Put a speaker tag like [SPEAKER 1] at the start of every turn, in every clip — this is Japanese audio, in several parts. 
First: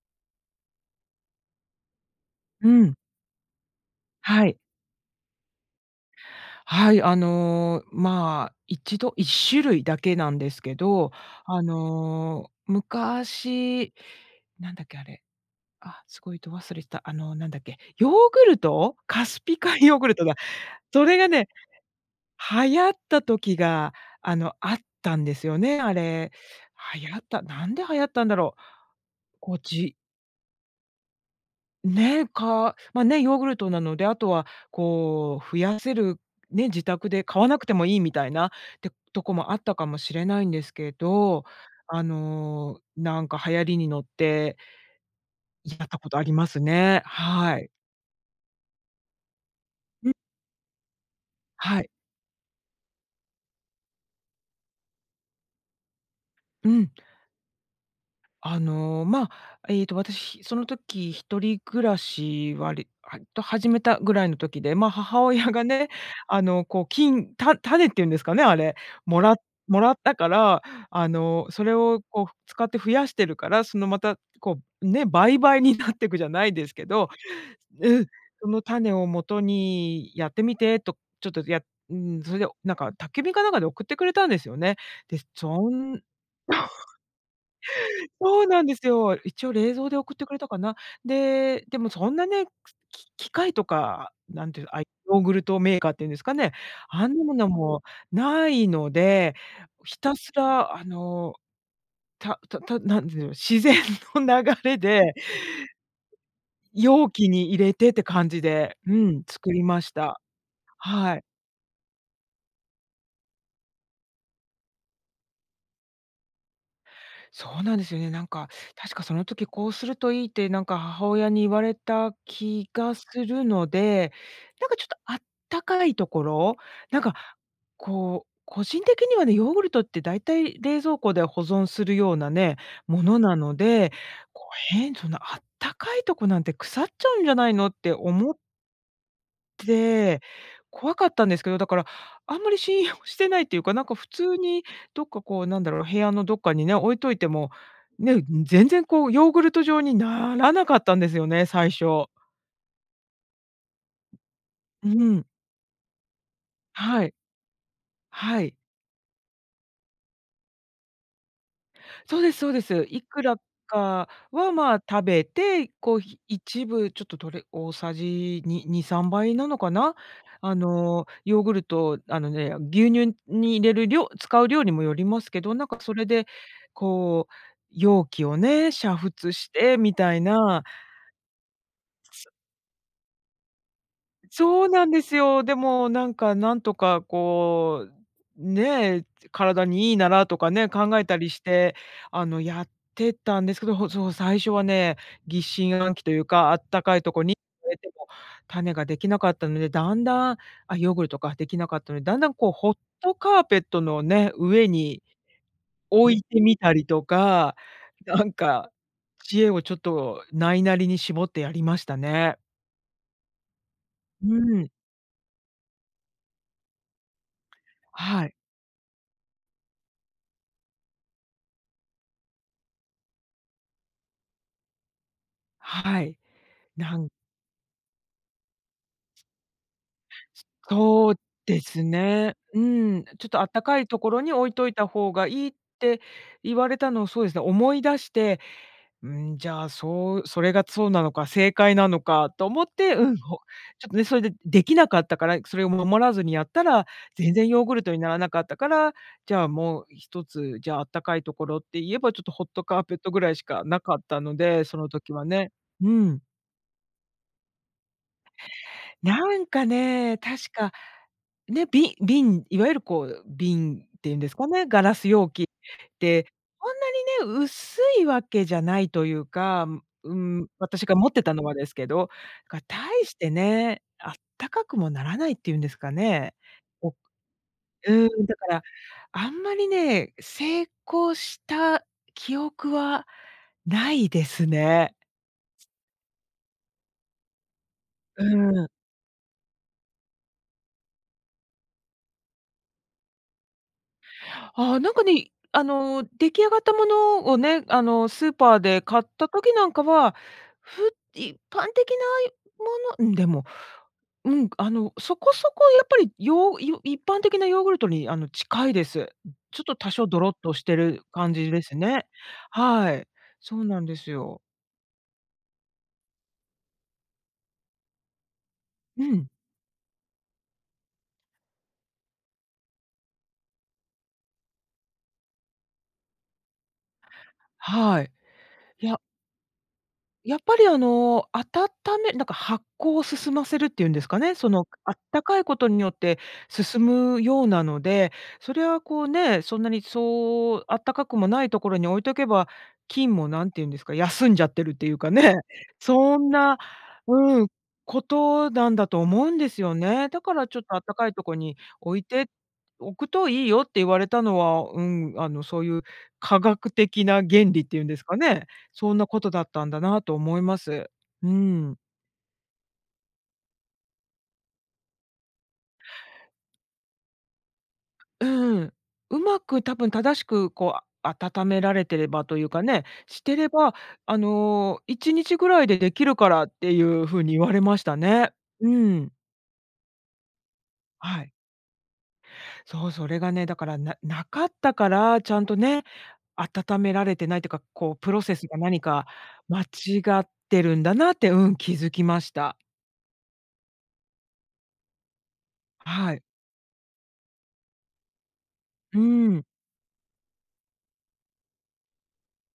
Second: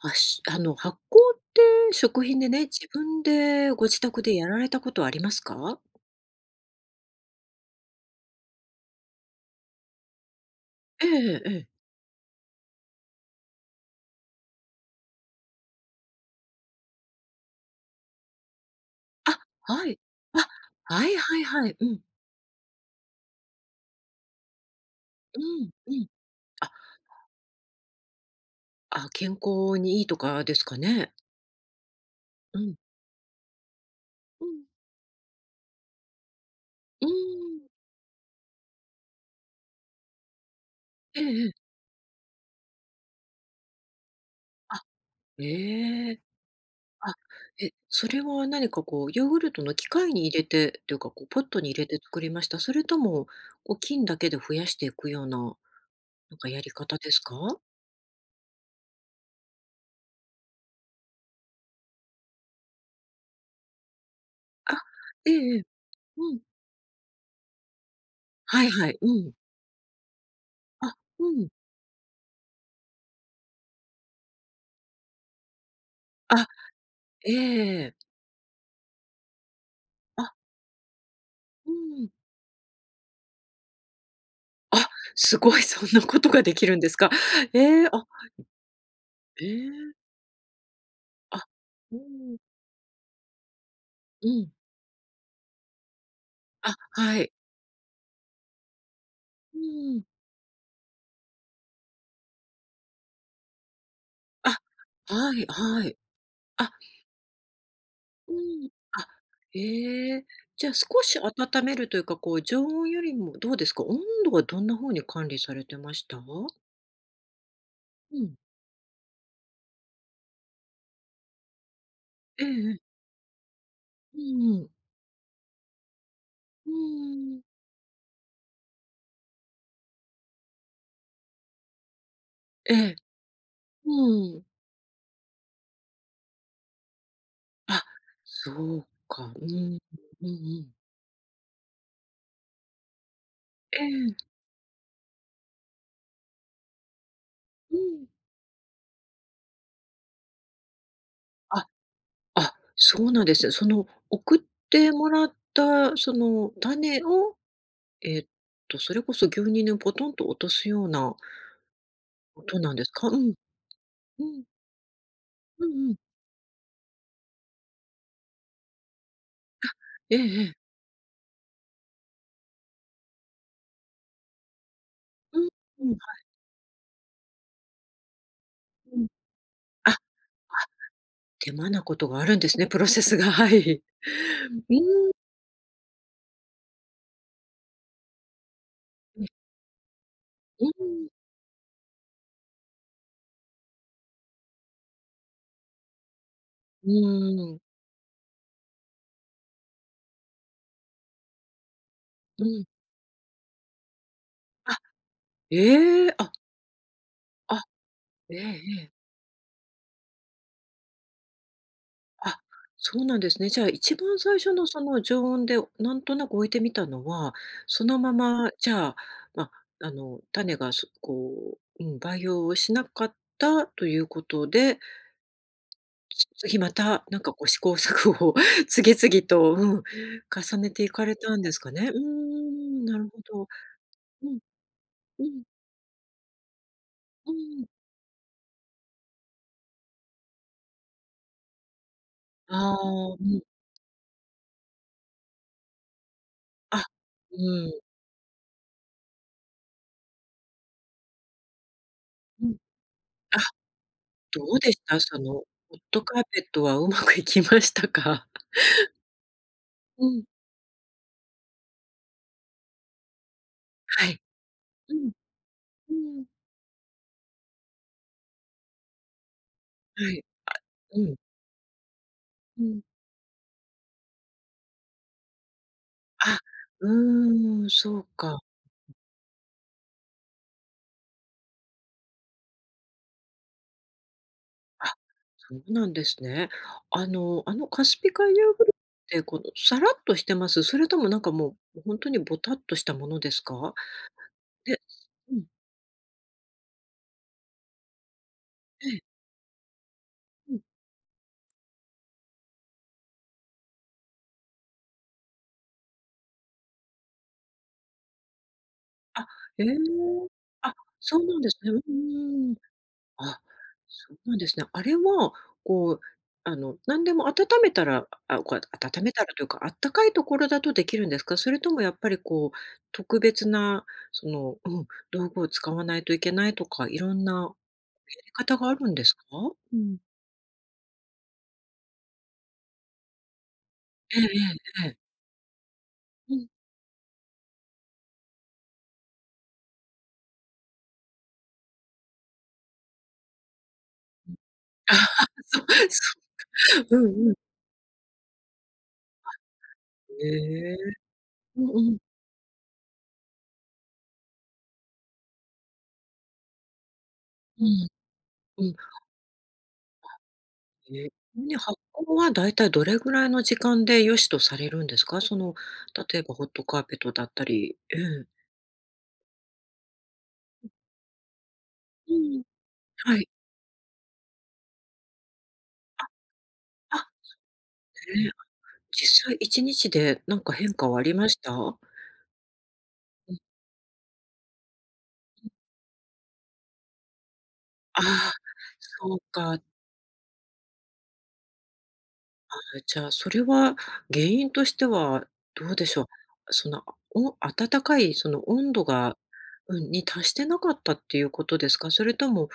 [SPEAKER 1] あしあの発酵って食品でね、
[SPEAKER 2] う
[SPEAKER 1] 自
[SPEAKER 2] ん。
[SPEAKER 1] 分でご自宅でや
[SPEAKER 2] はい。
[SPEAKER 1] られたことありますか？
[SPEAKER 2] はい、あの、まあ1度、1種類だけなんですけ
[SPEAKER 1] ええ
[SPEAKER 2] ど、
[SPEAKER 1] えええ
[SPEAKER 2] あ
[SPEAKER 1] え。
[SPEAKER 2] の、昔、なんだっけあれ、あ、すごいど忘れした。あのなんだっけ。ヨーグルト、カ
[SPEAKER 1] あ、
[SPEAKER 2] スピ海
[SPEAKER 1] は
[SPEAKER 2] ヨ
[SPEAKER 1] い。
[SPEAKER 2] ーグルトだ。
[SPEAKER 1] あ、
[SPEAKER 2] そ
[SPEAKER 1] はい
[SPEAKER 2] れが
[SPEAKER 1] はい
[SPEAKER 2] ね、
[SPEAKER 1] はい。うん。
[SPEAKER 2] 流行った時があの、あったんで
[SPEAKER 1] う
[SPEAKER 2] すよ
[SPEAKER 1] ん
[SPEAKER 2] ね、
[SPEAKER 1] う
[SPEAKER 2] あ
[SPEAKER 1] ん。
[SPEAKER 2] れ。
[SPEAKER 1] あ。
[SPEAKER 2] 流行ったなんで流行ったんだろう。
[SPEAKER 1] あ、健
[SPEAKER 2] こう、
[SPEAKER 1] 康
[SPEAKER 2] じ
[SPEAKER 1] にいいとかですかね。
[SPEAKER 2] ね、
[SPEAKER 1] うー
[SPEAKER 2] か
[SPEAKER 1] ん。
[SPEAKER 2] ま、ね、ヨーグルトなので、あと
[SPEAKER 1] う
[SPEAKER 2] は
[SPEAKER 1] ん。
[SPEAKER 2] こう増やせる、ね、自
[SPEAKER 1] うー
[SPEAKER 2] 宅で買わな
[SPEAKER 1] ん。
[SPEAKER 2] くてもいいみたいなってとこもあったかもしれないんですけ
[SPEAKER 1] ええ
[SPEAKER 2] ど、
[SPEAKER 1] ええ。
[SPEAKER 2] あの、なんか流行りに乗って
[SPEAKER 1] あ、
[SPEAKER 2] やったこ
[SPEAKER 1] え
[SPEAKER 2] と
[SPEAKER 1] え。
[SPEAKER 2] ありますね。
[SPEAKER 1] あ、
[SPEAKER 2] はい。
[SPEAKER 1] え、それは何かこう、ヨーグルトの機
[SPEAKER 2] う
[SPEAKER 1] 械
[SPEAKER 2] ん。
[SPEAKER 1] に入れてっていうか、こうポットに
[SPEAKER 2] は
[SPEAKER 1] 入れ
[SPEAKER 2] い。
[SPEAKER 1] て作りました？それともこう菌だけで増やしていくような、なんかや
[SPEAKER 2] う
[SPEAKER 1] り
[SPEAKER 2] ん。
[SPEAKER 1] 方ですか？
[SPEAKER 2] あの、まあ、えっと私その時一人暮らし、わりはわりと始めたぐらいの時で、
[SPEAKER 1] あ、
[SPEAKER 2] ま、母
[SPEAKER 1] ええ
[SPEAKER 2] 親
[SPEAKER 1] ええ、
[SPEAKER 2] がね、
[SPEAKER 1] うん。
[SPEAKER 2] あのこう、菌た種っていうんですかね、あ
[SPEAKER 1] はい
[SPEAKER 2] れ、
[SPEAKER 1] はい、う
[SPEAKER 2] も
[SPEAKER 1] ん。
[SPEAKER 2] らもらったから、
[SPEAKER 1] あ、
[SPEAKER 2] あ
[SPEAKER 1] う
[SPEAKER 2] の、
[SPEAKER 1] ん。
[SPEAKER 2] それをこうふ使って増やしてるから、そのまた、こう、ね、倍々になってくじゃな
[SPEAKER 1] あ、
[SPEAKER 2] いですけど
[SPEAKER 1] ええ。
[SPEAKER 2] うん。その種をもとにや
[SPEAKER 1] あ。
[SPEAKER 2] ってみてと、ちょっとや
[SPEAKER 1] う
[SPEAKER 2] う
[SPEAKER 1] ん。
[SPEAKER 2] ん、それでなんか宅急便かなんかで送ってくれたんですよね。
[SPEAKER 1] あ、
[SPEAKER 2] で、
[SPEAKER 1] すごい
[SPEAKER 2] そ
[SPEAKER 1] そん
[SPEAKER 2] ん
[SPEAKER 1] なことができるんですか？ええ、あ、は
[SPEAKER 2] そうなんですよ。
[SPEAKER 1] い。
[SPEAKER 2] 一
[SPEAKER 1] へ
[SPEAKER 2] 応冷蔵
[SPEAKER 1] え。
[SPEAKER 2] で送ってくれたかな。
[SPEAKER 1] あ、
[SPEAKER 2] で、でも
[SPEAKER 1] うー
[SPEAKER 2] そんな
[SPEAKER 1] ん。
[SPEAKER 2] ね、くき機械とか、
[SPEAKER 1] うん。
[SPEAKER 2] 何ていう、あいヨーグルトメーカーっていうんですかね、
[SPEAKER 1] あ、
[SPEAKER 2] あん
[SPEAKER 1] は
[SPEAKER 2] な
[SPEAKER 1] い。
[SPEAKER 2] ものもないので、
[SPEAKER 1] うー
[SPEAKER 2] ひ
[SPEAKER 1] ん。
[SPEAKER 2] たすらあの、たたた何でだろう自然の
[SPEAKER 1] あ、
[SPEAKER 2] 流れで
[SPEAKER 1] はいはい。あ。
[SPEAKER 2] 容器に入れてって感
[SPEAKER 1] うー
[SPEAKER 2] じ
[SPEAKER 1] ん、
[SPEAKER 2] で、う
[SPEAKER 1] あ、
[SPEAKER 2] ん、作りました。
[SPEAKER 1] え。じゃ少
[SPEAKER 2] は
[SPEAKER 1] し
[SPEAKER 2] い。
[SPEAKER 1] 温めるというか、こう常温よりもどうですか？温度はどんな風に管理されてました？
[SPEAKER 2] そうなんですよね。
[SPEAKER 1] う
[SPEAKER 2] なん
[SPEAKER 1] ん。
[SPEAKER 2] か、確かその時「こうするといい」ってなんか母親に言われた
[SPEAKER 1] ええ
[SPEAKER 2] 気
[SPEAKER 1] ええ。
[SPEAKER 2] がするので、
[SPEAKER 1] うんう
[SPEAKER 2] な
[SPEAKER 1] ん。
[SPEAKER 2] んかちょっとあったかいところ？
[SPEAKER 1] う
[SPEAKER 2] なんか、
[SPEAKER 1] ーん。
[SPEAKER 2] こう、個人的にはね、ヨーグルトってだいたい冷蔵庫で保存するようなね、
[SPEAKER 1] ええ。
[SPEAKER 2] ものなの
[SPEAKER 1] う
[SPEAKER 2] で、
[SPEAKER 1] ーん。
[SPEAKER 2] こう、へんそんなあったかいとこなんて腐っちゃうんじゃないのっ
[SPEAKER 1] あ、
[SPEAKER 2] て思
[SPEAKER 1] そうか、う
[SPEAKER 2] っ
[SPEAKER 1] ん。
[SPEAKER 2] て、
[SPEAKER 1] うんうん。
[SPEAKER 2] 怖かったんですけど、だから、あんまり信用してないっていうか、
[SPEAKER 1] え
[SPEAKER 2] なんか普
[SPEAKER 1] え。
[SPEAKER 2] 通にどっかこうなんだろう、部屋のどっかにね、置いといても、
[SPEAKER 1] うん。
[SPEAKER 2] ね、うん、全然こうヨーグルト状にならなかったんですよね、
[SPEAKER 1] あ。
[SPEAKER 2] 最初。
[SPEAKER 1] あ、そうなんですよ。その送っ
[SPEAKER 2] う
[SPEAKER 1] ても
[SPEAKER 2] ー
[SPEAKER 1] ら
[SPEAKER 2] ん。
[SPEAKER 1] ったその種
[SPEAKER 2] はい。
[SPEAKER 1] を、えっ
[SPEAKER 2] はい。
[SPEAKER 1] とそれこそ牛乳にぽとんと落とすような
[SPEAKER 2] そうです
[SPEAKER 1] こ
[SPEAKER 2] そう
[SPEAKER 1] と
[SPEAKER 2] で
[SPEAKER 1] なんで
[SPEAKER 2] す。
[SPEAKER 1] す
[SPEAKER 2] い
[SPEAKER 1] か？う
[SPEAKER 2] く
[SPEAKER 1] ん。
[SPEAKER 2] らか
[SPEAKER 1] うん。
[SPEAKER 2] はまあ食べ
[SPEAKER 1] う
[SPEAKER 2] て、
[SPEAKER 1] んうん。
[SPEAKER 2] こうひ一部ちょっととれ大さじ、に2、3倍なの
[SPEAKER 1] あ。
[SPEAKER 2] かな？
[SPEAKER 1] えええ
[SPEAKER 2] あ
[SPEAKER 1] え。
[SPEAKER 2] の、ヨーグルトあのね、牛乳に入れる量使う量にもよります
[SPEAKER 1] う
[SPEAKER 2] け
[SPEAKER 1] ん
[SPEAKER 2] ど、なんか
[SPEAKER 1] うん。は
[SPEAKER 2] それ
[SPEAKER 1] い。
[SPEAKER 2] でこう、容器をね、煮
[SPEAKER 1] うん。
[SPEAKER 2] 沸して
[SPEAKER 1] あ、
[SPEAKER 2] み
[SPEAKER 1] は
[SPEAKER 2] たい
[SPEAKER 1] あ。
[SPEAKER 2] な。
[SPEAKER 1] 手間なことがあるんですね、プロセスが、はい。
[SPEAKER 2] そう
[SPEAKER 1] う
[SPEAKER 2] なんで
[SPEAKER 1] ん。
[SPEAKER 2] すよ。でもなんかなんとかこう、ね、
[SPEAKER 1] うん。
[SPEAKER 2] 体にいいならとか
[SPEAKER 1] う
[SPEAKER 2] ね、
[SPEAKER 1] ー
[SPEAKER 2] 考え
[SPEAKER 1] ん。
[SPEAKER 2] たりして、あの、やってたんですけど、ほそう、最初はね、疑心暗鬼というか、あった
[SPEAKER 1] う
[SPEAKER 2] かいとこに
[SPEAKER 1] ーん。
[SPEAKER 2] 植えても種ができなかったので、だんだんあ、ヨーグルトかできなかったので、だんだん
[SPEAKER 1] う
[SPEAKER 2] こう
[SPEAKER 1] ん。
[SPEAKER 2] ホットカーペットのね、上
[SPEAKER 1] あ。
[SPEAKER 2] に
[SPEAKER 1] え
[SPEAKER 2] 置
[SPEAKER 1] え、
[SPEAKER 2] い
[SPEAKER 1] あ。
[SPEAKER 2] てみたりとか、
[SPEAKER 1] あ、
[SPEAKER 2] なん
[SPEAKER 1] ええ
[SPEAKER 2] か、
[SPEAKER 1] ええ。
[SPEAKER 2] 知恵をちょっとないなりに絞ってやりましたね。
[SPEAKER 1] あ、そうなんですね。じゃあ、一番
[SPEAKER 2] う
[SPEAKER 1] 最初の
[SPEAKER 2] ん。
[SPEAKER 1] その常温で、なんとなく置いてみたのは、そのま
[SPEAKER 2] はい。
[SPEAKER 1] ま、じゃあ、ま、あの、種が、すこう、うん、培養をしなかったということで
[SPEAKER 2] はい。
[SPEAKER 1] つ次ま
[SPEAKER 2] な
[SPEAKER 1] た、
[SPEAKER 2] ん
[SPEAKER 1] なんかこう試行錯誤、次々と、うん、重ねていか
[SPEAKER 2] そう
[SPEAKER 1] れたんです
[SPEAKER 2] で
[SPEAKER 1] か
[SPEAKER 2] す
[SPEAKER 1] ね。うー
[SPEAKER 2] ね。う
[SPEAKER 1] ん、な
[SPEAKER 2] ん、
[SPEAKER 1] るほ
[SPEAKER 2] あ、「ちょっとあ
[SPEAKER 1] ど。
[SPEAKER 2] ったかいところ
[SPEAKER 1] う
[SPEAKER 2] に
[SPEAKER 1] ん。
[SPEAKER 2] 置いといた方
[SPEAKER 1] う
[SPEAKER 2] が
[SPEAKER 1] ん。
[SPEAKER 2] いい」って言われたのをそう
[SPEAKER 1] う
[SPEAKER 2] ですね、
[SPEAKER 1] ーん。
[SPEAKER 2] 思い出して、うん、じゃあそうそれがそうなのか、正解なのかと思っ
[SPEAKER 1] あ
[SPEAKER 2] て、う
[SPEAKER 1] あ、
[SPEAKER 2] ん、
[SPEAKER 1] う
[SPEAKER 2] ほ
[SPEAKER 1] ん。
[SPEAKER 2] ちょっとね、それでできなかったから、それを守らずにやった
[SPEAKER 1] あ、
[SPEAKER 2] ら、全
[SPEAKER 1] う
[SPEAKER 2] 然ヨーグ
[SPEAKER 1] ーん。
[SPEAKER 2] ルトにならなかったから、じゃあもうひとつ、じゃああったかいところって言えばちょっとホ
[SPEAKER 1] う
[SPEAKER 2] ッ
[SPEAKER 1] ん。
[SPEAKER 2] トカーペットぐらい
[SPEAKER 1] あ、
[SPEAKER 2] しかなかったの
[SPEAKER 1] どう
[SPEAKER 2] で、
[SPEAKER 1] で
[SPEAKER 2] そ
[SPEAKER 1] し
[SPEAKER 2] の
[SPEAKER 1] た？
[SPEAKER 2] 時
[SPEAKER 1] そ
[SPEAKER 2] は
[SPEAKER 1] のホ
[SPEAKER 2] ね。
[SPEAKER 1] ッ
[SPEAKER 2] う
[SPEAKER 1] トカ
[SPEAKER 2] ん。
[SPEAKER 1] ーペットはうまくいきましたか？
[SPEAKER 2] なんか
[SPEAKER 1] う
[SPEAKER 2] ね、
[SPEAKER 1] ん。
[SPEAKER 2] 確か、ね、び瓶、いわゆるこう、瓶っ
[SPEAKER 1] は
[SPEAKER 2] ていうん
[SPEAKER 1] い。
[SPEAKER 2] ですかね。ガ
[SPEAKER 1] う
[SPEAKER 2] ラ
[SPEAKER 1] ん。
[SPEAKER 2] ス容器
[SPEAKER 1] うー
[SPEAKER 2] で、
[SPEAKER 1] ん。
[SPEAKER 2] そんなにね、薄いわけじゃないというか、ん
[SPEAKER 1] は
[SPEAKER 2] う
[SPEAKER 1] い、
[SPEAKER 2] ん、私が
[SPEAKER 1] う
[SPEAKER 2] 持っ
[SPEAKER 1] ん。
[SPEAKER 2] てたのはですけど。なんか、
[SPEAKER 1] う
[SPEAKER 2] た
[SPEAKER 1] ん。
[SPEAKER 2] いしてね、あったかくもならないっていうんですかね。
[SPEAKER 1] あ、う
[SPEAKER 2] お
[SPEAKER 1] ーん、そ
[SPEAKER 2] う
[SPEAKER 1] う
[SPEAKER 2] ん。だ
[SPEAKER 1] か。
[SPEAKER 2] から、あんまりね、成功した記憶はないですね。
[SPEAKER 1] あ、そうなんですね。あのあのカスピ
[SPEAKER 2] う
[SPEAKER 1] 海ヨーグ
[SPEAKER 2] ん。
[SPEAKER 1] ルってこのさらっとしてます？それともなんかもう本当にボタっとしたものですか？
[SPEAKER 2] あ、
[SPEAKER 1] で
[SPEAKER 2] なんかね、
[SPEAKER 1] うん。
[SPEAKER 2] あの出来上がったものをね、あの、スーパーで
[SPEAKER 1] ええ。
[SPEAKER 2] 買った時なんかは、
[SPEAKER 1] うん。
[SPEAKER 2] ふ一般的ないものうん。でもうん、あのそこそこやっぱりヨヨ一般的なヨーグルトにあの近いです。
[SPEAKER 1] あ、
[SPEAKER 2] ちょ
[SPEAKER 1] へ
[SPEAKER 2] っ
[SPEAKER 1] え。
[SPEAKER 2] と多少ドロッとし
[SPEAKER 1] あ、
[SPEAKER 2] てる
[SPEAKER 1] そう
[SPEAKER 2] 感
[SPEAKER 1] なん
[SPEAKER 2] じ
[SPEAKER 1] です
[SPEAKER 2] で
[SPEAKER 1] ね。う
[SPEAKER 2] す
[SPEAKER 1] ん
[SPEAKER 2] ね。
[SPEAKER 1] うんうん。
[SPEAKER 2] はい。
[SPEAKER 1] あ、
[SPEAKER 2] そうなんです
[SPEAKER 1] そうなん
[SPEAKER 2] よ。
[SPEAKER 1] ですね。あれは、こう、あの、何でも温めたらあ、こや温
[SPEAKER 2] う
[SPEAKER 1] めた
[SPEAKER 2] ん。
[SPEAKER 1] らというか、温かいところだとできるんですか？それともやっぱりこう、特別なそのうん、道具を使わないといけないとか、色んな
[SPEAKER 2] はい。
[SPEAKER 1] やり方があ
[SPEAKER 2] い
[SPEAKER 1] るん
[SPEAKER 2] や
[SPEAKER 1] ですか？うん。
[SPEAKER 2] やっぱりあの、温めなんか発酵を進ませるっていうんです
[SPEAKER 1] え
[SPEAKER 2] か
[SPEAKER 1] ええ
[SPEAKER 2] ね、その、
[SPEAKER 1] ええ
[SPEAKER 2] あ
[SPEAKER 1] え。
[SPEAKER 2] ったかいことによって
[SPEAKER 1] うん。
[SPEAKER 2] 進むようなので、それはこうね、そんなにそうあったかくもないところに置いとけば、菌もなんて言うんですか、休んじゃってるっていうかね。
[SPEAKER 1] そそ
[SPEAKER 2] そん
[SPEAKER 1] っ
[SPEAKER 2] な
[SPEAKER 1] か。うんうん。
[SPEAKER 2] うんことなんだと思うんですよね。だからちょっ
[SPEAKER 1] へえ、
[SPEAKER 2] とあったかいとこに
[SPEAKER 1] うんうん。
[SPEAKER 2] 置いておくといいよって言われたのは、うん、あのそういう科学的な原理
[SPEAKER 1] う
[SPEAKER 2] っていう
[SPEAKER 1] ん。
[SPEAKER 2] んですかね、
[SPEAKER 1] うん。
[SPEAKER 2] そんなことだったんだなと思います。
[SPEAKER 1] え、
[SPEAKER 2] う
[SPEAKER 1] んね
[SPEAKER 2] ん。
[SPEAKER 1] 発酵はだいたいどれぐらいの時間で良しとされるんですか？その、例えばホットカーペットだったり、うん。
[SPEAKER 2] うん、うまく多分正しくこうあ温められてれ
[SPEAKER 1] う
[SPEAKER 2] ばと
[SPEAKER 1] ん。
[SPEAKER 2] いうかね、
[SPEAKER 1] は
[SPEAKER 2] し
[SPEAKER 1] い。
[SPEAKER 2] てれば、あの1日ぐらいでできるからってい
[SPEAKER 1] あ、
[SPEAKER 2] う風に言われました
[SPEAKER 1] え、
[SPEAKER 2] ね。うん。
[SPEAKER 1] 実際1日でなんか変化はあり
[SPEAKER 2] は
[SPEAKER 1] ま
[SPEAKER 2] い。
[SPEAKER 1] した？
[SPEAKER 2] そう、それがね、だからななかったから、ちゃんとね、温められてないっていうか、こう
[SPEAKER 1] あ
[SPEAKER 2] プロ
[SPEAKER 1] あ、
[SPEAKER 2] セスが何か
[SPEAKER 1] そうか。
[SPEAKER 2] 間違ってるんだなって、うん、気づきました。
[SPEAKER 1] ああ、じゃあそれは原因としてはどうでしょう。
[SPEAKER 2] はい。
[SPEAKER 1] その、お温かいその温度
[SPEAKER 2] う
[SPEAKER 1] が
[SPEAKER 2] ん。
[SPEAKER 1] うん、に達してなかったっていうことですか？それとも、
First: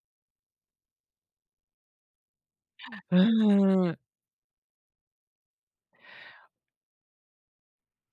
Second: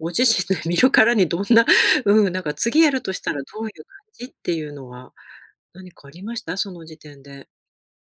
[SPEAKER 1] ご自身で、見るからにどんなうん、なんか次やると
[SPEAKER 2] う
[SPEAKER 1] したらどういう
[SPEAKER 2] ー
[SPEAKER 1] 感
[SPEAKER 2] ん。
[SPEAKER 1] じっていうのは何かありました？その時点で。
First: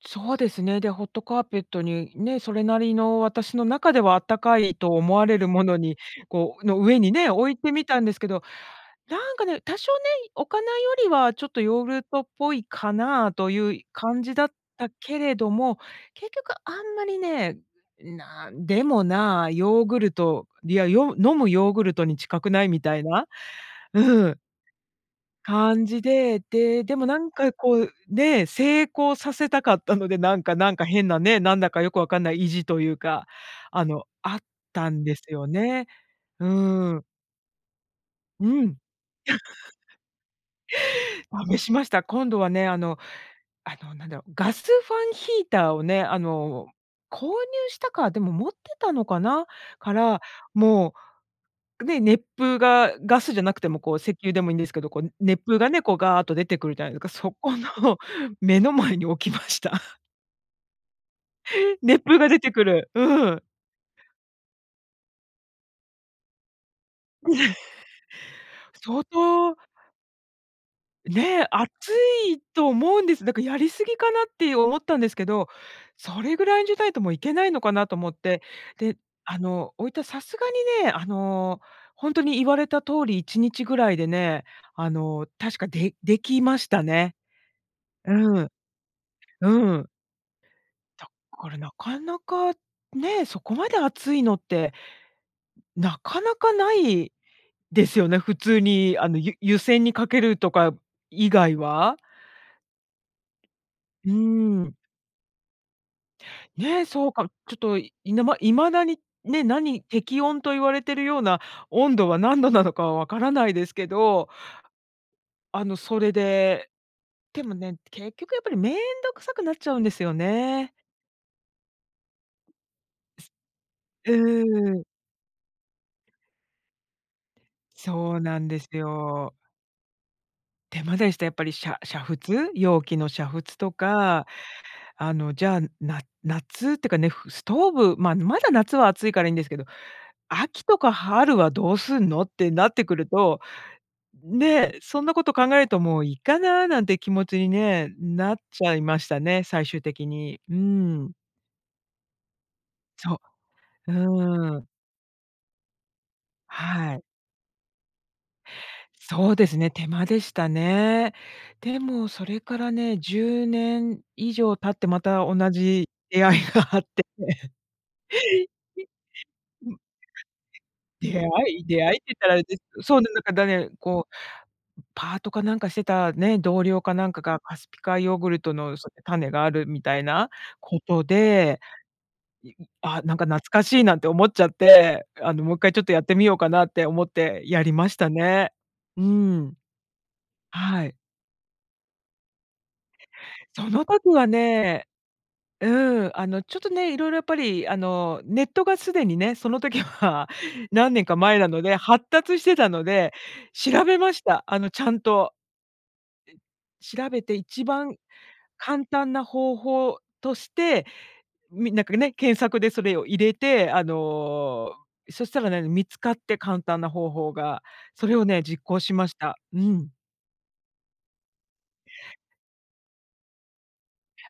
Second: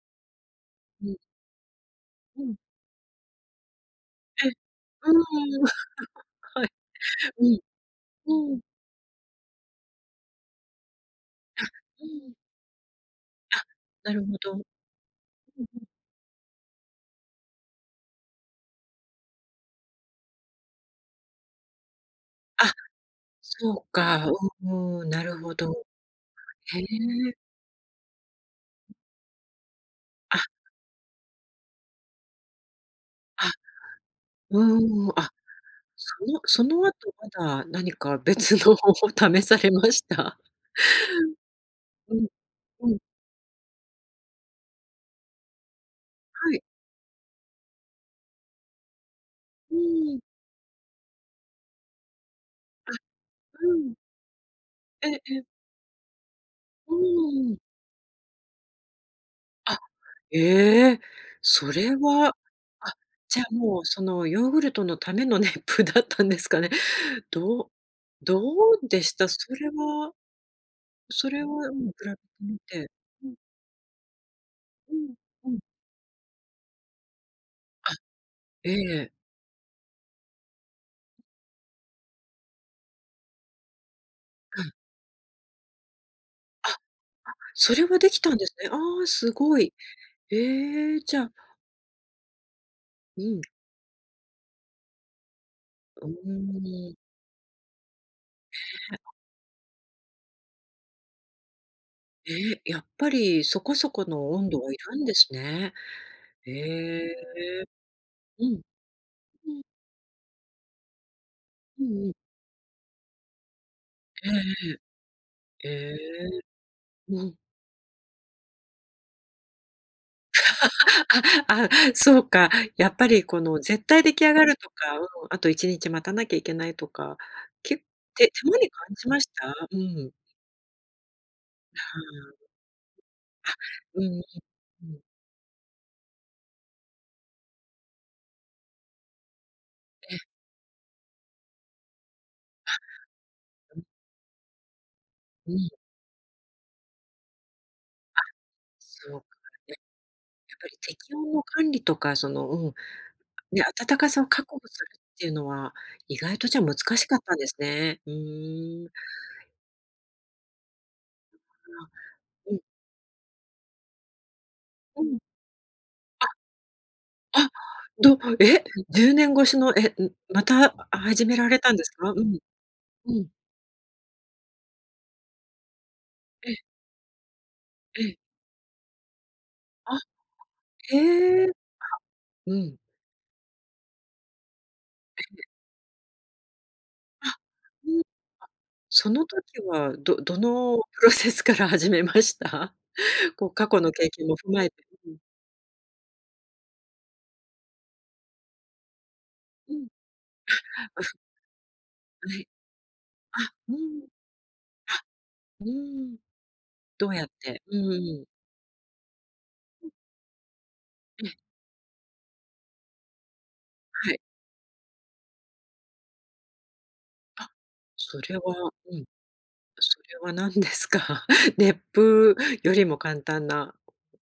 [SPEAKER 2] そうですね。で、ホッ
[SPEAKER 1] うん。
[SPEAKER 2] トカーペットに、ね、
[SPEAKER 1] う
[SPEAKER 2] そ
[SPEAKER 1] ん。
[SPEAKER 2] れなりの私の中ではあった
[SPEAKER 1] ええ。
[SPEAKER 2] かいと
[SPEAKER 1] う
[SPEAKER 2] 思
[SPEAKER 1] ん。
[SPEAKER 2] われるものに、こ
[SPEAKER 1] は
[SPEAKER 2] う
[SPEAKER 1] い
[SPEAKER 2] の上にね、
[SPEAKER 1] う
[SPEAKER 2] 置いてみたんですけど、
[SPEAKER 1] んうん。
[SPEAKER 2] なんかね、多少ね、置かないよりはちょっと
[SPEAKER 1] あ、
[SPEAKER 2] ヨーグルトっ
[SPEAKER 1] うん。
[SPEAKER 2] ぽいかなあとい
[SPEAKER 1] あ、
[SPEAKER 2] うい
[SPEAKER 1] な
[SPEAKER 2] 感
[SPEAKER 1] るほ
[SPEAKER 2] じだ
[SPEAKER 1] ど。
[SPEAKER 2] っ
[SPEAKER 1] うん
[SPEAKER 2] たけれど
[SPEAKER 1] う
[SPEAKER 2] も、
[SPEAKER 1] ん。
[SPEAKER 2] 結局あんまりね、なんでもな、ヨーグルト、いや、よ飲むヨーグルトに近くない？
[SPEAKER 1] あ、
[SPEAKER 2] みたいな、
[SPEAKER 1] そう
[SPEAKER 2] う
[SPEAKER 1] か、う
[SPEAKER 2] ん。
[SPEAKER 1] ーん、なるほど。
[SPEAKER 2] 感じで、
[SPEAKER 1] へ
[SPEAKER 2] で、でもなん
[SPEAKER 1] え。
[SPEAKER 2] かこう、ね、成功させたかったので、な
[SPEAKER 1] あ。
[SPEAKER 2] んかなんか変なね、なんだかよくわかんない意地というか、
[SPEAKER 1] あ、
[SPEAKER 2] あのあったん
[SPEAKER 1] うん、
[SPEAKER 2] です
[SPEAKER 1] あ、
[SPEAKER 2] よね。
[SPEAKER 1] その
[SPEAKER 2] う
[SPEAKER 1] その後
[SPEAKER 2] ん。
[SPEAKER 1] まだ何か
[SPEAKER 2] う
[SPEAKER 1] 別の
[SPEAKER 2] ん。
[SPEAKER 1] 方法試されました？
[SPEAKER 2] あ、めしました。
[SPEAKER 1] うん、
[SPEAKER 2] 今度はね、あ
[SPEAKER 1] うん。
[SPEAKER 2] のあのなんだろ、ガスファンヒーターをね、あ
[SPEAKER 1] はい。
[SPEAKER 2] の購入したか、でも持ってたのかな、
[SPEAKER 1] う
[SPEAKER 2] か
[SPEAKER 1] ん。
[SPEAKER 2] ら、もう、ね、熱風
[SPEAKER 1] あ、
[SPEAKER 2] がガスじゃなくて
[SPEAKER 1] う
[SPEAKER 2] もこ
[SPEAKER 1] ん。
[SPEAKER 2] う石油でもいいんですけど、こう
[SPEAKER 1] え、
[SPEAKER 2] ね
[SPEAKER 1] え。
[SPEAKER 2] 熱風がね、こうガーっと出てくるじゃ。
[SPEAKER 1] う
[SPEAKER 2] [unintelligible] そこ
[SPEAKER 1] ん。
[SPEAKER 2] の目の前に置きました。
[SPEAKER 1] あ、ええ、そ れ
[SPEAKER 2] 熱風が
[SPEAKER 1] は、
[SPEAKER 2] 出てくる。
[SPEAKER 1] あ、
[SPEAKER 2] う
[SPEAKER 1] じ
[SPEAKER 2] ん。
[SPEAKER 1] ゃあもうそのヨーグルトのための熱風だったんですかね。どうど うで
[SPEAKER 2] 相
[SPEAKER 1] した？そ
[SPEAKER 2] 当
[SPEAKER 1] れは。それ
[SPEAKER 2] ね、
[SPEAKER 1] を
[SPEAKER 2] 熱
[SPEAKER 1] 比べて
[SPEAKER 2] い
[SPEAKER 1] み
[SPEAKER 2] と
[SPEAKER 1] て、
[SPEAKER 2] 思うんです。
[SPEAKER 1] う
[SPEAKER 2] だ
[SPEAKER 1] ん。
[SPEAKER 2] からやりすぎかなって思っ
[SPEAKER 1] う
[SPEAKER 2] たんで
[SPEAKER 1] ん
[SPEAKER 2] すけど、
[SPEAKER 1] うん。
[SPEAKER 2] それぐらいじゃないともういけないのかな
[SPEAKER 1] あ、
[SPEAKER 2] と思って、
[SPEAKER 1] え
[SPEAKER 2] で、
[SPEAKER 1] え。
[SPEAKER 2] あの置いたさすがにね、あの本当に言われた通り1日ぐらいでね、
[SPEAKER 1] うん。
[SPEAKER 2] あの確かでできま
[SPEAKER 1] あ、
[SPEAKER 2] し
[SPEAKER 1] あ、
[SPEAKER 2] たね。
[SPEAKER 1] それはできたん
[SPEAKER 2] う
[SPEAKER 1] で
[SPEAKER 2] ん。
[SPEAKER 1] すね。あ、すご
[SPEAKER 2] う
[SPEAKER 1] い、
[SPEAKER 2] ん。
[SPEAKER 1] え、
[SPEAKER 2] だ
[SPEAKER 1] じゃあ
[SPEAKER 2] からなかなか
[SPEAKER 1] う
[SPEAKER 2] ね、そ
[SPEAKER 1] ん。
[SPEAKER 2] こまで熱いのって、な
[SPEAKER 1] うー
[SPEAKER 2] かなかな
[SPEAKER 1] ん。
[SPEAKER 2] いですよね、普通
[SPEAKER 1] へ
[SPEAKER 2] に
[SPEAKER 1] え。
[SPEAKER 2] あのゆ湯煎にかけるとか以外は。
[SPEAKER 1] へえ、やっぱりそこそこ
[SPEAKER 2] う
[SPEAKER 1] の温度は
[SPEAKER 2] ん。
[SPEAKER 1] いるんですね。へ
[SPEAKER 2] ね、そう
[SPEAKER 1] え。
[SPEAKER 2] か、ちょっといぬま
[SPEAKER 1] う
[SPEAKER 2] い
[SPEAKER 1] ん。
[SPEAKER 2] まだに、ね、
[SPEAKER 1] うん。
[SPEAKER 2] 何、適温と言われてるような
[SPEAKER 1] う
[SPEAKER 2] 温
[SPEAKER 1] んう
[SPEAKER 2] 度
[SPEAKER 1] ん。
[SPEAKER 2] は何度なのかはわからないですけど、
[SPEAKER 1] え
[SPEAKER 2] あ
[SPEAKER 1] えええ。
[SPEAKER 2] の
[SPEAKER 1] へ
[SPEAKER 2] それ
[SPEAKER 1] え、
[SPEAKER 2] で、
[SPEAKER 1] うん。
[SPEAKER 2] でもね、結局やっぱり面倒くさくなっちゃうんですよね。
[SPEAKER 1] あ、あ、そうか、やっぱりこの絶対
[SPEAKER 2] う
[SPEAKER 1] 出来上がると
[SPEAKER 2] ーん。
[SPEAKER 1] か、うん、あと1日待たなきゃいけないとか、けっ
[SPEAKER 2] そう
[SPEAKER 1] て
[SPEAKER 2] なん
[SPEAKER 1] そんな
[SPEAKER 2] で
[SPEAKER 1] に
[SPEAKER 2] す
[SPEAKER 1] 感じまし
[SPEAKER 2] よ。
[SPEAKER 1] た？うん。
[SPEAKER 2] 手間でした、やっぱり。しゃ
[SPEAKER 1] ふ
[SPEAKER 2] 煮
[SPEAKER 1] ーん。
[SPEAKER 2] 沸？容器の煮
[SPEAKER 1] あ、
[SPEAKER 2] 沸と
[SPEAKER 1] うん、
[SPEAKER 2] か、
[SPEAKER 1] うん。
[SPEAKER 2] あの、じゃあ、な夏ってかね、ふストーブまあ、まだ夏は暑いからいいんですけど、
[SPEAKER 1] え。
[SPEAKER 2] 秋とか春はどうすんの？ってなってくると
[SPEAKER 1] あ。
[SPEAKER 2] ね、そんなこと考
[SPEAKER 1] う
[SPEAKER 2] える
[SPEAKER 1] ん。
[SPEAKER 2] と「もういいかな」なんて気持ちにね、
[SPEAKER 1] あ。
[SPEAKER 2] なっちゃいまし
[SPEAKER 1] そ
[SPEAKER 2] た
[SPEAKER 1] うか。
[SPEAKER 2] ね、最
[SPEAKER 1] ね。
[SPEAKER 2] 終的に。う
[SPEAKER 1] や
[SPEAKER 2] ー
[SPEAKER 1] っぱり
[SPEAKER 2] ん。
[SPEAKER 1] 適温の管理とか、そのうん、
[SPEAKER 2] そ
[SPEAKER 1] ね、
[SPEAKER 2] う。
[SPEAKER 1] 暖かさを確
[SPEAKER 2] う
[SPEAKER 1] 保
[SPEAKER 2] ーん。
[SPEAKER 1] するっていうのは意外と、じゃ、難
[SPEAKER 2] はい。
[SPEAKER 1] しかったんですね。うーん。
[SPEAKER 2] そうですね、手間でしたね。で
[SPEAKER 1] ああ。
[SPEAKER 2] もそれ
[SPEAKER 1] う
[SPEAKER 2] か
[SPEAKER 1] ん。
[SPEAKER 2] らね、10年以上経って、ま
[SPEAKER 1] うん。
[SPEAKER 2] た同じ出会いがあって
[SPEAKER 1] あ。あど
[SPEAKER 2] て
[SPEAKER 1] え？10年越し
[SPEAKER 2] う
[SPEAKER 1] の えうまた
[SPEAKER 2] 出
[SPEAKER 1] 始
[SPEAKER 2] 会
[SPEAKER 1] められ
[SPEAKER 2] い？
[SPEAKER 1] たん
[SPEAKER 2] 出
[SPEAKER 1] です
[SPEAKER 2] 会いって
[SPEAKER 1] か？う
[SPEAKER 2] 言ったらあ
[SPEAKER 1] ん。
[SPEAKER 2] れですそう、な
[SPEAKER 1] う
[SPEAKER 2] んだ
[SPEAKER 1] ん。
[SPEAKER 2] か、だねこう、パートかなんかしてたね、
[SPEAKER 1] え。
[SPEAKER 2] 同僚かなんかが、カスピ海
[SPEAKER 1] え。
[SPEAKER 2] ヨーグルトのその種があるみ
[SPEAKER 1] あ。
[SPEAKER 2] たいなこと
[SPEAKER 1] へえ。あ。
[SPEAKER 2] で、い
[SPEAKER 1] うん。
[SPEAKER 2] あなんか懐かしいなんて思っちゃって、
[SPEAKER 1] え
[SPEAKER 2] あ
[SPEAKER 1] え。
[SPEAKER 2] の、もっかいちょっとやってみようかなって思っ
[SPEAKER 1] あ。
[SPEAKER 2] てやりま
[SPEAKER 1] う
[SPEAKER 2] し
[SPEAKER 1] ん。
[SPEAKER 2] たね。うー
[SPEAKER 1] その
[SPEAKER 2] ん。
[SPEAKER 1] 時はどどの
[SPEAKER 2] はい。
[SPEAKER 1] プロセスから始めました？こう、過
[SPEAKER 2] そ
[SPEAKER 1] 去
[SPEAKER 2] の
[SPEAKER 1] の
[SPEAKER 2] とき
[SPEAKER 1] 経
[SPEAKER 2] は
[SPEAKER 1] 験も踏まえて
[SPEAKER 2] ね、
[SPEAKER 1] うん。
[SPEAKER 2] うん、あのちょっとね、色々やっぱりあのネットが既にね、その
[SPEAKER 1] う
[SPEAKER 2] 時
[SPEAKER 1] ん。
[SPEAKER 2] は
[SPEAKER 1] あ、
[SPEAKER 2] 何年
[SPEAKER 1] ふ。
[SPEAKER 2] か前なので発
[SPEAKER 1] は
[SPEAKER 2] 達し
[SPEAKER 1] い。
[SPEAKER 2] てたので、
[SPEAKER 1] あ、うー
[SPEAKER 2] 調べ
[SPEAKER 1] ん。は。
[SPEAKER 2] ました、あの、ちゃんと。
[SPEAKER 1] うーん。
[SPEAKER 2] 調
[SPEAKER 1] どう
[SPEAKER 2] べ
[SPEAKER 1] やっ
[SPEAKER 2] て、
[SPEAKER 1] て、
[SPEAKER 2] 一
[SPEAKER 1] う
[SPEAKER 2] 番
[SPEAKER 1] ーん。
[SPEAKER 2] 簡単な方
[SPEAKER 1] うん。
[SPEAKER 2] 法として、
[SPEAKER 1] え。
[SPEAKER 2] みなんかね、検索でそれを入れて、あ
[SPEAKER 1] はい。
[SPEAKER 2] の、そしたらね、見つかって簡単な方法
[SPEAKER 1] あ。
[SPEAKER 2] が、それ
[SPEAKER 1] そ
[SPEAKER 2] を
[SPEAKER 1] れは、
[SPEAKER 2] ね、実行し
[SPEAKER 1] うん。
[SPEAKER 2] ました、うん。
[SPEAKER 1] それは何ですか？熱風よりも簡単な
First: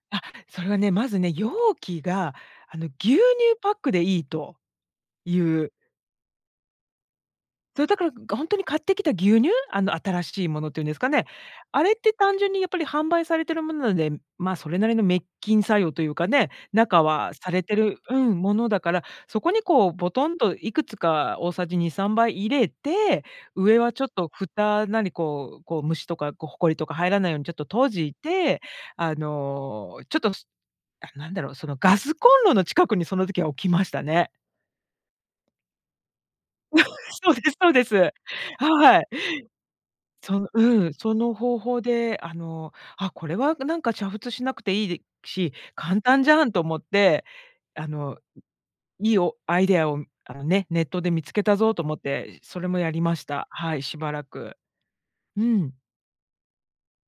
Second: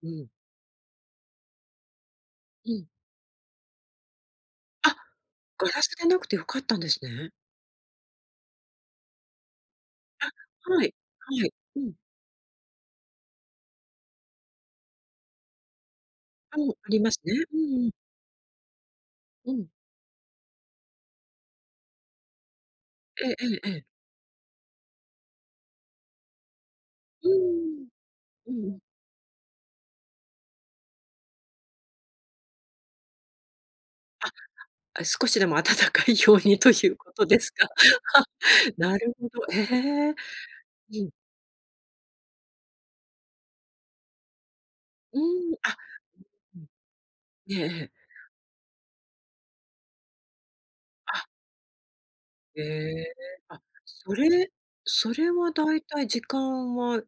[SPEAKER 1] う
[SPEAKER 2] あ、
[SPEAKER 1] ん。
[SPEAKER 2] それはね、まずね、容器が
[SPEAKER 1] う
[SPEAKER 2] あの、
[SPEAKER 1] ん。
[SPEAKER 2] 牛乳パックでいいと
[SPEAKER 1] あ！
[SPEAKER 2] い
[SPEAKER 1] ガ
[SPEAKER 2] う
[SPEAKER 1] ラスでなくて、良かったんですね。
[SPEAKER 2] そうだから、本当に買ってきた牛乳、あの新しいもの
[SPEAKER 1] あ、
[SPEAKER 2] ってい
[SPEAKER 1] は
[SPEAKER 2] うん
[SPEAKER 1] い、
[SPEAKER 2] ですかね、
[SPEAKER 1] はい。う
[SPEAKER 2] あ
[SPEAKER 1] ん。
[SPEAKER 2] れって単純にやっぱり販売されているものなので、まそれなりの滅菌作用というかね、
[SPEAKER 1] うん、あり
[SPEAKER 2] 中
[SPEAKER 1] ますね。
[SPEAKER 2] はさ
[SPEAKER 1] う
[SPEAKER 2] れて
[SPEAKER 1] んうん。
[SPEAKER 2] る、うん、ものだから、そ
[SPEAKER 1] う
[SPEAKER 2] こに
[SPEAKER 1] ん。
[SPEAKER 2] こうボトンといくつか大さじ2、3杯入れて、
[SPEAKER 1] えええええ
[SPEAKER 2] 上
[SPEAKER 1] え。
[SPEAKER 2] はちょっと蓋なりこう、こう虫とかこうほこりとか入ら
[SPEAKER 1] う
[SPEAKER 2] な
[SPEAKER 1] ー
[SPEAKER 2] いようにちょっと
[SPEAKER 1] ん。
[SPEAKER 2] 閉じ
[SPEAKER 1] う
[SPEAKER 2] て、
[SPEAKER 1] んうん。
[SPEAKER 2] あの、ちょっと、なんだろう、そのガスコンロの近くにその時は置きましたね。
[SPEAKER 1] あ、少しでも温かいようにというこ と
[SPEAKER 2] そう
[SPEAKER 1] で
[SPEAKER 2] で
[SPEAKER 1] す
[SPEAKER 2] す、
[SPEAKER 1] か。
[SPEAKER 2] そうです。
[SPEAKER 1] は、な
[SPEAKER 2] はい。
[SPEAKER 1] るほど、え。
[SPEAKER 2] そのうん、
[SPEAKER 1] うん。
[SPEAKER 2] その方法であのあこれはなんか煮沸しなくていい
[SPEAKER 1] う
[SPEAKER 2] し、
[SPEAKER 1] ん、あ。
[SPEAKER 2] 簡単じゃんと思って、
[SPEAKER 1] ええ
[SPEAKER 2] あ
[SPEAKER 1] ええ。
[SPEAKER 2] のいいおアイデアをあのね、ネットで
[SPEAKER 1] あ。
[SPEAKER 2] 見つけたぞと思って、そ
[SPEAKER 1] へ
[SPEAKER 2] れもやり
[SPEAKER 1] え、
[SPEAKER 2] ました。
[SPEAKER 1] あ、
[SPEAKER 2] はい、しば
[SPEAKER 1] そ
[SPEAKER 2] ら
[SPEAKER 1] れ、
[SPEAKER 2] く。
[SPEAKER 1] それ
[SPEAKER 2] う
[SPEAKER 1] は
[SPEAKER 2] ん。
[SPEAKER 1] 大体時間は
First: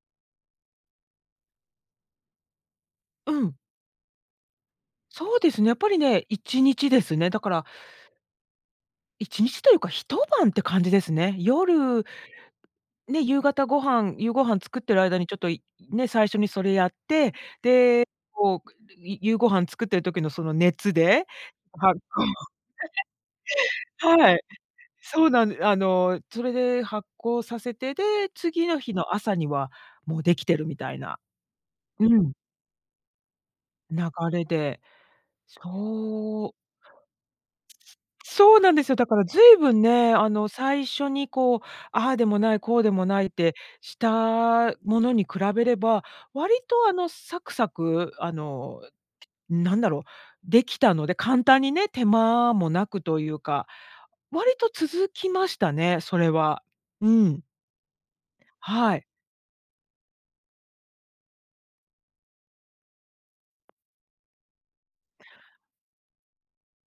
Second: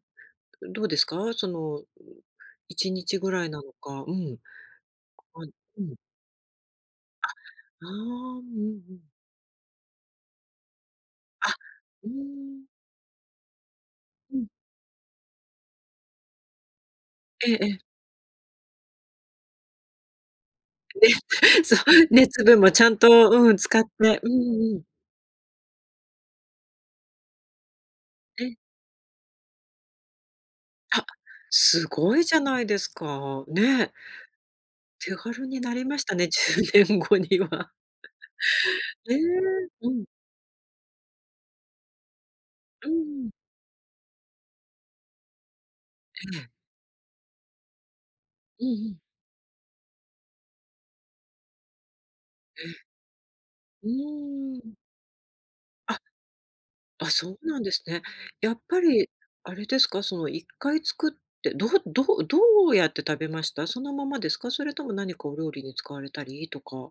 [SPEAKER 1] どうですか？その1日ぐ
[SPEAKER 2] う
[SPEAKER 1] らい
[SPEAKER 2] ん。
[SPEAKER 1] なのか、うん、
[SPEAKER 2] そう
[SPEAKER 1] はい、
[SPEAKER 2] ですね、やっ
[SPEAKER 1] う
[SPEAKER 2] ぱ
[SPEAKER 1] ん。
[SPEAKER 2] りね1日です
[SPEAKER 1] あ。
[SPEAKER 2] ね。だから。
[SPEAKER 1] ああ、うんうん。
[SPEAKER 2] 1日というか、一晩って感じですね。
[SPEAKER 1] あ、
[SPEAKER 2] 夜。
[SPEAKER 1] うーん。
[SPEAKER 2] ね、夕方ご飯、夕
[SPEAKER 1] う
[SPEAKER 2] ご
[SPEAKER 1] ん。
[SPEAKER 2] 飯作ってる間にちょっとね、最初にそれやって、
[SPEAKER 1] ええええ。
[SPEAKER 2] で、こう夕ご飯作ってる時のその熱
[SPEAKER 1] ね、
[SPEAKER 2] で
[SPEAKER 1] そう
[SPEAKER 2] 発酵。
[SPEAKER 1] 熱分もちゃんとうん使 って、う
[SPEAKER 2] はい。
[SPEAKER 1] んうん。
[SPEAKER 2] そうなん。あのそれで発酵させて、で、
[SPEAKER 1] え。
[SPEAKER 2] 次の日の朝にはもうできてるみたい
[SPEAKER 1] あ、
[SPEAKER 2] な。
[SPEAKER 1] す
[SPEAKER 2] う
[SPEAKER 1] ごい
[SPEAKER 2] ん。
[SPEAKER 1] じゃないですか、ね。
[SPEAKER 2] 流れで、
[SPEAKER 1] 手軽になりましたね、
[SPEAKER 2] そう。
[SPEAKER 1] 10年後には。
[SPEAKER 2] そうなんですよ。だ
[SPEAKER 1] え
[SPEAKER 2] か
[SPEAKER 1] え、
[SPEAKER 2] らずいぶん
[SPEAKER 1] うん。
[SPEAKER 2] ね、あの最初にこう、ああでもないこう
[SPEAKER 1] う
[SPEAKER 2] でもないっ
[SPEAKER 1] ん。
[SPEAKER 2] てしたものに比べれば、
[SPEAKER 1] ええ。
[SPEAKER 2] 割とあのサクサクあ
[SPEAKER 1] うんう
[SPEAKER 2] の
[SPEAKER 1] ん。
[SPEAKER 2] なんだろう、できたので、簡単にね、手間
[SPEAKER 1] え
[SPEAKER 2] も
[SPEAKER 1] え。
[SPEAKER 2] なくというか、
[SPEAKER 1] う
[SPEAKER 2] 割
[SPEAKER 1] ー
[SPEAKER 2] と
[SPEAKER 1] ん。
[SPEAKER 2] 続きました
[SPEAKER 1] あ。
[SPEAKER 2] ね、それは。
[SPEAKER 1] あ、
[SPEAKER 2] う
[SPEAKER 1] そ
[SPEAKER 2] ん。
[SPEAKER 1] うなんですね。やっぱ
[SPEAKER 2] はい。
[SPEAKER 1] りあれですか、その一回作って、どうどうどうやって食べました？そのままですか？それとも何かお料理に使われたりとか。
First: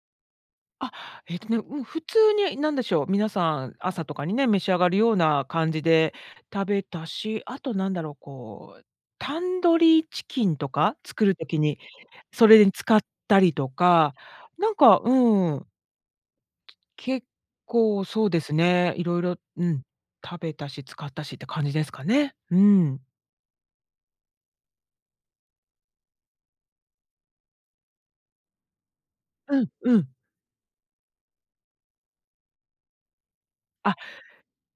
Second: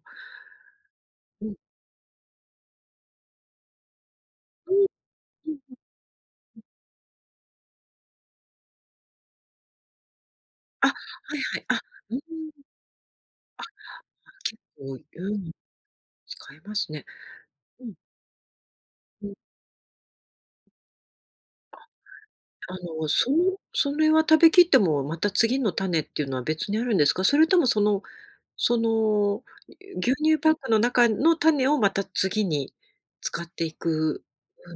[SPEAKER 2] あ、えと
[SPEAKER 1] うん。
[SPEAKER 2] ね、うん、普通に何でしょう、皆さん、朝とかにね、召し
[SPEAKER 1] う
[SPEAKER 2] 上
[SPEAKER 1] ん。
[SPEAKER 2] がるような
[SPEAKER 1] うん
[SPEAKER 2] 感
[SPEAKER 1] うん。
[SPEAKER 2] じで食べたし、あとなんだろう、こう、タンドリーチキンと
[SPEAKER 1] あ、は
[SPEAKER 2] か作る
[SPEAKER 1] いは
[SPEAKER 2] 時
[SPEAKER 1] い。
[SPEAKER 2] に、
[SPEAKER 1] あ、うー
[SPEAKER 2] そ
[SPEAKER 1] ん。
[SPEAKER 2] れに使ったり
[SPEAKER 1] あ。
[SPEAKER 2] とか、なん
[SPEAKER 1] お、
[SPEAKER 2] か、
[SPEAKER 1] ゆん。
[SPEAKER 2] うん。
[SPEAKER 1] 使えますね。
[SPEAKER 2] 結
[SPEAKER 1] うん。
[SPEAKER 2] 構そうですね。色
[SPEAKER 1] うん。
[SPEAKER 2] 々、うん、食べたし、使ったしって感じ
[SPEAKER 1] あ。
[SPEAKER 2] ですかね。う
[SPEAKER 1] あ
[SPEAKER 2] ん。
[SPEAKER 1] の、そそれは食べ切ってもまた次の種っていうのは別にあるんですか？それとも、そのその、
[SPEAKER 2] うんうん。
[SPEAKER 1] 牛乳パックの中の種をまた次に使ってい
[SPEAKER 2] あ。
[SPEAKER 1] く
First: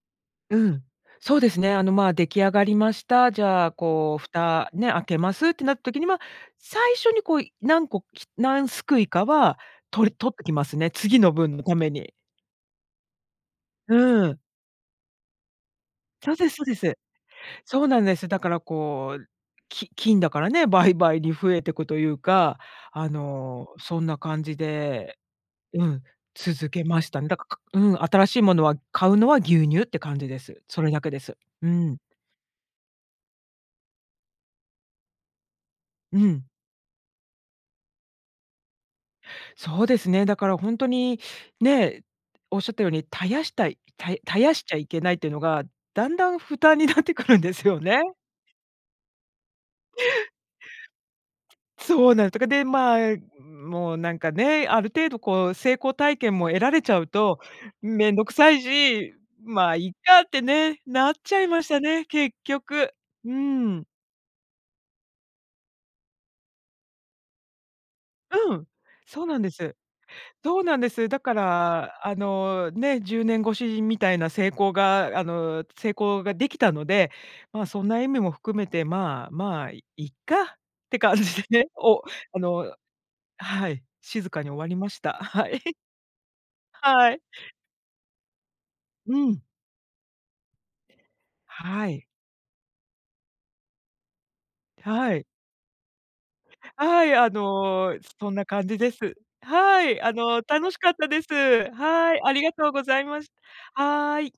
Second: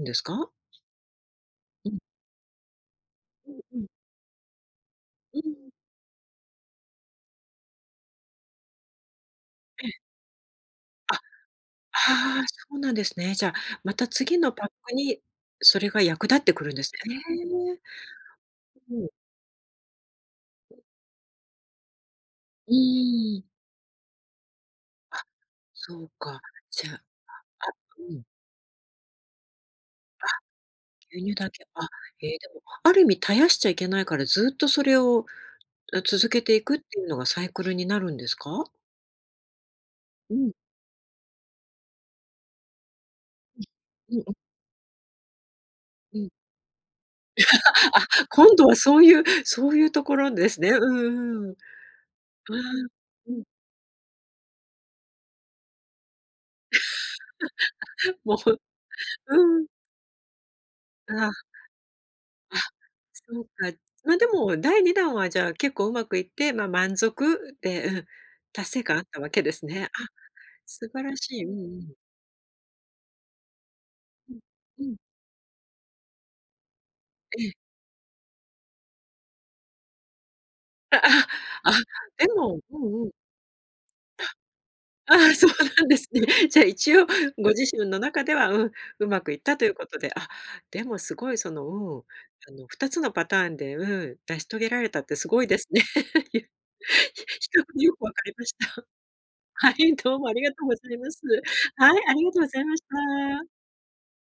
[SPEAKER 1] んですか？
[SPEAKER 2] うん。そうですね、あの
[SPEAKER 1] うん。
[SPEAKER 2] ま出来上がりました、じ
[SPEAKER 1] うん
[SPEAKER 2] ゃあ、
[SPEAKER 1] うん。
[SPEAKER 2] こう、蓋、ね、開けま
[SPEAKER 1] うんう
[SPEAKER 2] すって
[SPEAKER 1] ん。
[SPEAKER 2] なった時には、最初にこう何個何すくいかは
[SPEAKER 1] ええ。
[SPEAKER 2] とり取ってきますね。次
[SPEAKER 1] あ。
[SPEAKER 2] の分のために。
[SPEAKER 1] あ、そうなんですね。じゃあ、また
[SPEAKER 2] うん。
[SPEAKER 1] 次のパックにそれが役
[SPEAKER 2] そ
[SPEAKER 1] 立
[SPEAKER 2] う
[SPEAKER 1] っ
[SPEAKER 2] で
[SPEAKER 1] て
[SPEAKER 2] す、そ
[SPEAKER 1] く
[SPEAKER 2] う
[SPEAKER 1] るん
[SPEAKER 2] で
[SPEAKER 1] です
[SPEAKER 2] す。
[SPEAKER 1] ね。
[SPEAKER 2] そうなんです。だから
[SPEAKER 1] ほう。
[SPEAKER 2] こう、き菌だからね、倍々に増えてくというか、
[SPEAKER 1] う
[SPEAKER 2] あ
[SPEAKER 1] ーん。
[SPEAKER 2] の、そんな感じで、
[SPEAKER 1] あ。
[SPEAKER 2] う
[SPEAKER 1] そ
[SPEAKER 2] ん、
[SPEAKER 1] うか、あ、
[SPEAKER 2] 続け
[SPEAKER 1] じゃあ、
[SPEAKER 2] ましたね。だから、うん、
[SPEAKER 1] うん。
[SPEAKER 2] 新しいものは買うのは牛乳って感
[SPEAKER 1] あ。
[SPEAKER 2] じです。それだけで
[SPEAKER 1] 牛乳
[SPEAKER 2] す。
[SPEAKER 1] だけ。
[SPEAKER 2] う
[SPEAKER 1] あ、
[SPEAKER 2] ん。
[SPEAKER 1] え、でも、ある意味絶やしちゃいけないから、ずっとそれを
[SPEAKER 2] う
[SPEAKER 1] 続け
[SPEAKER 2] ん。
[SPEAKER 1] ていくっていうのがサイクルになるんですか？
[SPEAKER 2] そうですね、
[SPEAKER 1] う
[SPEAKER 2] だか
[SPEAKER 1] ん。
[SPEAKER 2] ら本当に、ね、おっしゃったように、絶やしたい、た
[SPEAKER 1] うん、あ。
[SPEAKER 2] 絶やしちゃいけないっていうのが、だん
[SPEAKER 1] うん。
[SPEAKER 2] だん負担になってくるんですよね。
[SPEAKER 1] あ、今度はそういう、そういうところですね。うんうん。うん。
[SPEAKER 2] そうなんです、でま
[SPEAKER 1] うん。
[SPEAKER 2] もうなんかね、ある程度こう成功体験も得られちゃうと、めんどく
[SPEAKER 1] も
[SPEAKER 2] さ
[SPEAKER 1] う、
[SPEAKER 2] いし、
[SPEAKER 1] うん。
[SPEAKER 2] まいいかってね、なっ
[SPEAKER 1] あ
[SPEAKER 2] ち
[SPEAKER 1] あ。
[SPEAKER 2] ゃいましたね、結
[SPEAKER 1] あ。
[SPEAKER 2] 局。う
[SPEAKER 1] そうか。
[SPEAKER 2] ん。
[SPEAKER 1] までも、第二弾はじゃあ結構うまくいって、ま、満足で、うん、
[SPEAKER 2] うん、
[SPEAKER 1] 達成感あった
[SPEAKER 2] そう
[SPEAKER 1] わ
[SPEAKER 2] な
[SPEAKER 1] け
[SPEAKER 2] んで
[SPEAKER 1] です
[SPEAKER 2] す。
[SPEAKER 1] ね。あ、
[SPEAKER 2] そうなんで
[SPEAKER 1] 素晴
[SPEAKER 2] す。
[SPEAKER 1] ら
[SPEAKER 2] だか
[SPEAKER 1] しい。うんうん。
[SPEAKER 2] らあのね10年超しみたいな
[SPEAKER 1] うん
[SPEAKER 2] 成功
[SPEAKER 1] うん。
[SPEAKER 2] があの、成功ができたので、
[SPEAKER 1] ええ。
[SPEAKER 2] まそんな意味も含めてまあまあいっかっ
[SPEAKER 1] あ
[SPEAKER 2] て感じでね、
[SPEAKER 1] あ、あ、
[SPEAKER 2] お、
[SPEAKER 1] で
[SPEAKER 2] あ
[SPEAKER 1] も、
[SPEAKER 2] の
[SPEAKER 1] うんうん。
[SPEAKER 2] はい、静かに終わりまし
[SPEAKER 1] あ。
[SPEAKER 2] た。
[SPEAKER 1] あ、そ
[SPEAKER 2] は
[SPEAKER 1] う
[SPEAKER 2] い。
[SPEAKER 1] なんですね。じゃあ一応
[SPEAKER 2] はい。
[SPEAKER 1] ご自身の中では、うん、う
[SPEAKER 2] う
[SPEAKER 1] まくい
[SPEAKER 2] ん。
[SPEAKER 1] ったということで、あ、でもすごいその
[SPEAKER 2] は
[SPEAKER 1] う
[SPEAKER 2] い。
[SPEAKER 1] ん、あの2つのパターンで、うん、成し遂げられたっ
[SPEAKER 2] は
[SPEAKER 1] て
[SPEAKER 2] い。
[SPEAKER 1] すごいですね。
[SPEAKER 2] はい、あ
[SPEAKER 1] よよ
[SPEAKER 2] の、
[SPEAKER 1] く分か
[SPEAKER 2] そ
[SPEAKER 1] り
[SPEAKER 2] んな
[SPEAKER 1] まし
[SPEAKER 2] 感じ
[SPEAKER 1] た。
[SPEAKER 2] です。
[SPEAKER 1] は
[SPEAKER 2] は
[SPEAKER 1] い、
[SPEAKER 2] い、あ
[SPEAKER 1] どうもあり
[SPEAKER 2] の
[SPEAKER 1] がとう
[SPEAKER 2] 楽
[SPEAKER 1] ご
[SPEAKER 2] し
[SPEAKER 1] ざ
[SPEAKER 2] かっ
[SPEAKER 1] い
[SPEAKER 2] た
[SPEAKER 1] ます。
[SPEAKER 2] です。
[SPEAKER 1] はい、あ
[SPEAKER 2] はい、
[SPEAKER 1] りが
[SPEAKER 2] あ
[SPEAKER 1] と
[SPEAKER 2] り
[SPEAKER 1] うご
[SPEAKER 2] が
[SPEAKER 1] ざい
[SPEAKER 2] とう
[SPEAKER 1] ま
[SPEAKER 2] ご
[SPEAKER 1] し
[SPEAKER 2] ざいます。
[SPEAKER 1] た。
[SPEAKER 2] はい。